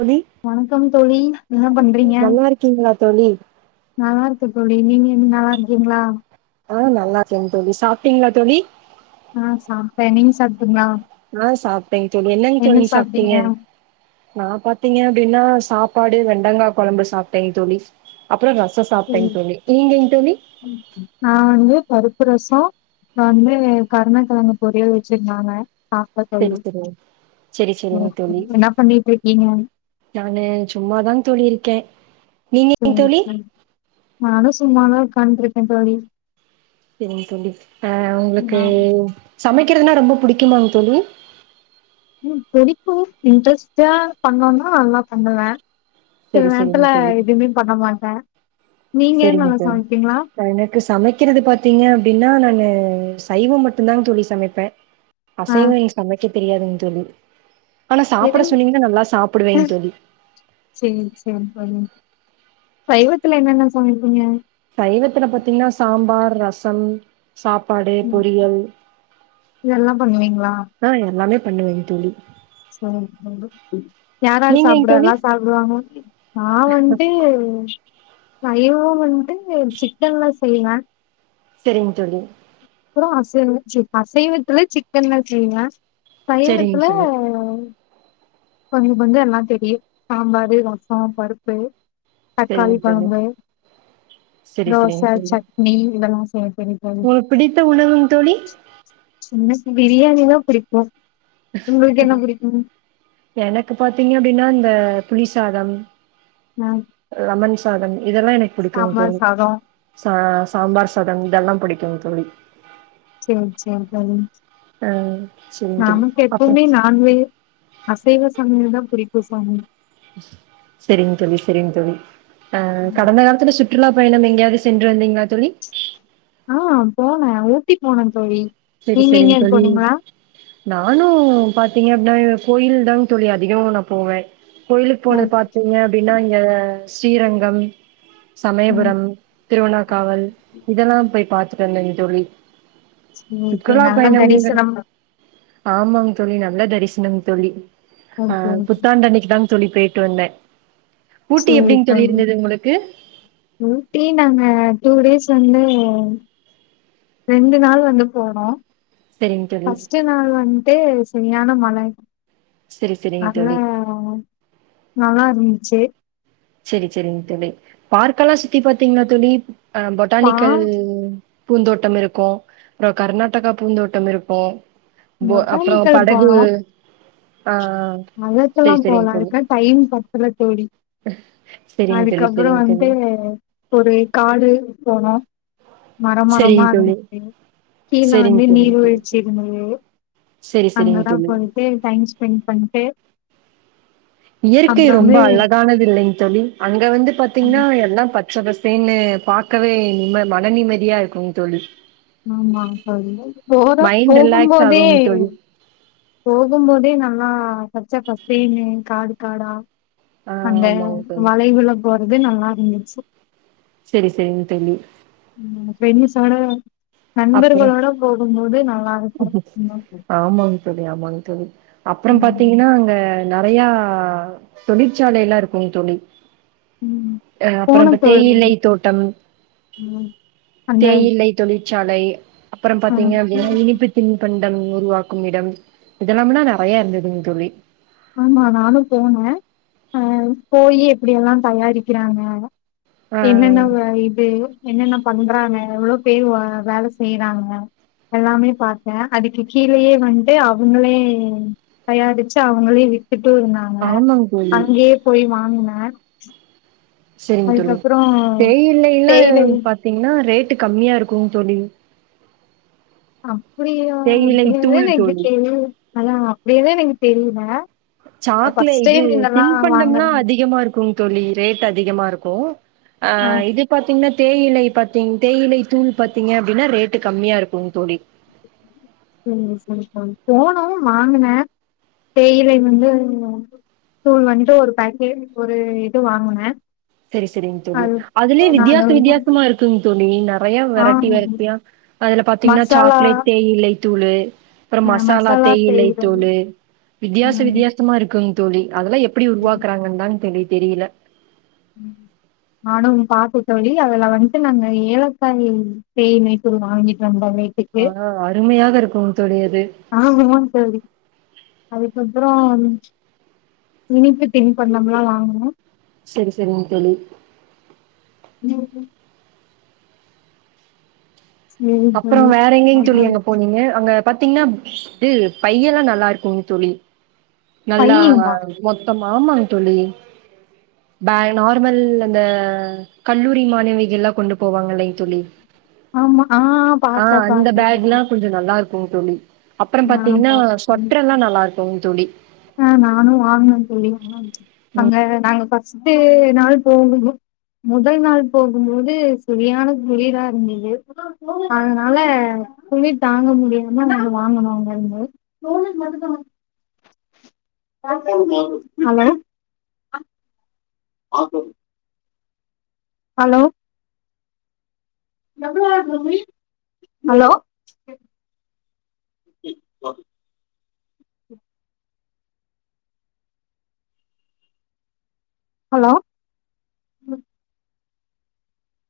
தோழி வணக்கம் தோழி என்ன பண்றீங்க நல்லா இருக்கீங்களா தோழி நல்லா இருக்கே தோழி நீங்க நல்லா இருக்கீங்களா ஆ நல்லா இருக்கேங்க தோழி சாப்ட்டீங்களா தோழி ஆ சாப்ட்டே நீங்க சாப் ஆ சாப்ட்டேங்க தோழி என்னங்க தோழி சாப்ட்டீங்க நா பான் டீங்க அப்டின்னா சாப்பாடு வெண்டங்கா கொழம்பு சாப்ட்டேங்க தோழி அப்றோ ரசோ சாப்டேங்க தோழி நீங்கங்க தோழி ப்பு ரசோ வந்து கருண கெழங்கு பொரியல் வச்சிருந்தாங்க சாப்ட்ட தோழி செரி செரி செரி செரிங்க ம். தோழி என்ன பண்ணிட்டு இருக்கீங்க நானு சும்மாதாங்க தோழி இருக்கே நீங்கங்க செரி தோழி செரி நானு சும்மாதா இருக் பண்ட்ருக்கே தோழி சரிங்க தோழி அ உங்ளுக்கு ஆ சமைக்கிறதுனா ரொம்ப புடிக்குமாங் தோழி ம் புடிக்கு இன்ட்ரெஸ்ட்டா பண்னோனா நல்லா பண்ணுவ சில செரி நேரத்துல செரிங்க தோழி எதுமே பண்ண மாட்ட நீங்க என்னல்லா சமைப்பீங்களா க்கு சமைக்கிறது பாத்தீங்க அப்டின்னா நாங்க சைவோ மட்டுந்தாங் தோழி சமைப்ப ஆ அசைவையு சமைக்கத் தெரியாதுங் தோழி ஆனா சாப்ட எதும் சொன்னீங்கன்னா நல்லா சாப்புடுவேங் தோழி சேரி சேரி தோழி சைவத்துல என்னென்ன சமைப்பீங்க சைவத்துல பாத்தீங்கன்னா சாம்பார் ரசம் சாப்பாடு ம் பொரியல் இதெல்லா பண்ணுவீங்களா ஆ எல்லாமே பண்ணுவீங்க தோழி சேரி யார் யார் நீங்கங் தோழி சாப்புடுரதெல்லா சாப்புடுவாங்க நா வன்ட்டு அசைவோ வன்ட்டு சிக்கன்லா செய்வ சேரிங் தோழி அப்புறோ அசைவோ ச்சி அசைவத்துல சிக்கன்லா செய்வ சரிங் சைவத்துல தோழி கொஞ்சோ கொஞ்சோ எல்லா தெரியு சாம்பாரு ரசோ பருப்பு தக்காளி சரிங் தோழி கொழம்பு சரி தோச சரிங் தோழி சட்னி இதெல்லாஸ் உங்களுக்கு பிடித்த உணவுங் தோழி பிரியாணினா புடிக்கு உங்களுக்கு என்ன புடிக்கு எனக்கு பாத்தீங்க அப்டின்னா இந்த புலிசாதம் நா லெமன் சாதம் இதெல்லா எனக்கு புடிக்கு சாம்பார் தோழி சாதோ சா சாம்பார் சாதம் இதெல்லாம் புடிக் தோ தோழி சேரி சேரிங் தோழி ஆ செரிங் தோழி நமக்கு அப்றோ எப்பவுமே நான்வெ அசைவ சமயல்தா புடிக் இப்போ சமையல் சேரிங் தோழி சேரிங் தோழி அ ம். கடந்த காலத்துல சுத் சுற்றுலா பயணம் எங்கயாவது சென்று வந்தீங்களா தோழி ஆ போன ஊட்டி போன தோழி செரி நீங்க செரிங் எங்கயாவது தோழி போனீங்களா நானு பாத்தீங்கன்னா கோயில் தாங் தோழி அதிகமா நா போவே கோயிலுக்கு போனது ம் பாத்தீங்க அப்டின்னா இங்க ஸ்ரீ ரங்கம் ம் சமயபுரம் திருவணாக்காவல் இதெல்லா போய் பாத்து ணங்க தோழி சேரி சேரி சுற்றுலா நல்லா பயணம்ங்கிற தரிசனமா ஆமாங் தோழி நல்லா தரிசனங்க தோழி ஆ ஓகே ஓகே புத்தாண்டு அன்னிக்கு தா தோழி போயிட்டு வந்தே ஊட்டி எப்டிங் தோழி இருந்தது உங்களுக்கு ஊட்டி நாங்க டூ டேஸ் வந்து ரெண்டு நாள் வந்து போனோ செரிங் தோழி ஃபஸ்ட்டு நாள் வந்து சரியான மழ செரி செரிங் அதா தோழி நல்லா இருந்துச்சு சேரி சேரிங் தோழி பார்க்ல்லா சுத்தி பாத்தீங்களா தோழி ஆ பா பொட்டானிக்கல் பூந்தோட்டம் இருக்கும் அப்பற கர்நாட்டகா பூந்தோட்டம் இருக்கும் போ அப்புற படகு ஆ அதழத்தெல்லா செரி செரிங் போலா தோழி அதுக்க டைம் பத்தல தோழி செரிங் தோழி அதுக்கப்புற செரிங் வந்து தோழி ஒரு காடு போனோ மர மரமா செரிங் தோழி இருஞ்ச்சு கீழே செரிங் வந்து தோழி நீர்வீழ்ச்சி இருந்தது செரி செரிங் அங்கதா தோழி போய்ட்டு டைம் ஸ்பெண் பண் [inaudible] இயற்கை ரொம்ப அழகானது இல்லைங் தோழி அங்க வந்து பாத்தீங்கன்னா எல்லா பத் ச்சை பசல்ன்னு பாக்கவே நிம் மன நிம்மதியா இருக்கும் தோழி ஆமா சரி போற மைண்ட் ரிலாக்ஸ் போகும்போதே ஆகுங் தோழி. போகும்போதே நல்லா பச்ச பசல்ன்னு காடு காடா ஆ அந்த ஆமாங் தோழி. மழை விழப் போர அது நல்லா இருந்துச்சு சேரி சேரிங் தோழி வென்னு சொடா அப்றோ நண்பர்களோட போகும்போது நல்லா இருக்கு இன்னும் தோழி அப்புறம் பாத்தீங்கன்னா அங்க க நெறையா தொழிற்சாலை எல்லா இருக்குங் தோழி ம் அ அப்புறம் போன தோழி தேயிலை தோட்டம் அந்த தேயிலை தொழில் ச்சாலை அப்புறம் பாத்தீங்க அப்டின்னா ம் இனிப்பு தின் பண் டம் உருவாக்கும் இடம் இதெல்லாம்னா நெறைய இருந்ததுங் தோழி ஆமா நானும் போன அ போயி எப்டியெல்லா தயாரிக்கிறாங்க ஆ என்னென்ன இது என்னென்னப் பண்றாங்க எவ்ளோ பேர் லோ வேல செய்றாங்க எல்லாமே பாத்த அதுக்கு கீழயே வன்ட்டு அவங்களே தயாரிச்சு அவ் அவுங்களே விப் ட்டு இருந்தாங்க ஆமாங் தோழி அங்கேயே போய் வாங்குன அ சேரிங் தோழி தேயிலை தேயிலை எல்லாம் பாத்தீங்கன்னா ரேட் ட்டு கம்மியா இருக்குங் தோழி ஆம் புரியு தேயிலை தூள் தோழி [unintelligible] அதா அப்டினே எனக்கு தெரியில சாக்குலே இது திண்பண்டம்லா வாங்குறேங்க. அதிகமா இருக்குங் தோழி ரேட் அதிகமா இருக்கு ஆ இது பாத்தீங்கன்னாத் தேயிலை பாத்தீங் தேயிலை தூள் பாத்தீங்க அப்டின்னா ரேட்டு கம்மியா இருக்குங் தோழி சேரிங் சேரிங் தோழி போனோ வாங்குன தேயிலை வந்து தூள் வந்து ஒரு பாக்கெட் ஒரு இது வாங்குன சேரி சேரிங் தோழி அதுலயே வித்தியாச வித்தியாசமா இருக்குங் தோழ் ழி நா நெறையா ஆ வெரைட்டி வெரைட்டியா அதுல பாத்தீங்கன்னா மசாலா சாக்லேட் தேயிலை தூளு அப்புறம் அ மசாலா தேயிலை செய்றது தூளு வித்தியாச ம் வித்தியாசமா இருக்குங் தோழி அதெல்லா எப்டி உருவாக்குறாங்கன்தா தெரில் தெரில ம் நானும் பாத்த தோழி அதுல வந்துட்டு நாங்க ஏலக்காய் தேனு அது இப்போ வாங்கிட்டு வந்தோ ஆ அருமையாக இருக்குங் தோழி அது ஆமாங் தோழி அதுக்கப்புறோ இனிப்பு தின் பண்டம்லா வாங்குனோ செரி செரிங் தொழி ம் சேரி அப்புறோ தோழி வேற எங்கிங் தோழி அதா அங்க போனீங்க அங்கப் பாத்தீங்கன்னா இது பையில்லா நல்லா இருக்குங் தோழி நல்லா பையுங்களா மொத் ம்மா ஆமாங் தோழி பேகு நார்மல் அந்த கல்லூரி மாணவிகள்லா கொண்டுப் போவாங்களே தோழி ஆமா ஆ பாத்தே இந்த பாத்தே பேக்லா தோழி கொஞ்ச நல்லா இருக்குங் தோழி அப்புறம் நானு பாத்தீங்கன்னா சொட்றெல்லா நல்லா இருக் போங் தோழி ம் நானு வாங்கணங் தோழி அங்க நாங்க ஃபஸ்ட்டு நாள் போணோ மொதல் நாள் போகும்போது சரியான குளிரா இருந்தது அதனால குளிர் தாங்க முடியாம நாங்க வாங்கனோ அங்க இருந்து அலோ அ [unintelligible] அலோ அலோ [inaudible] அலோ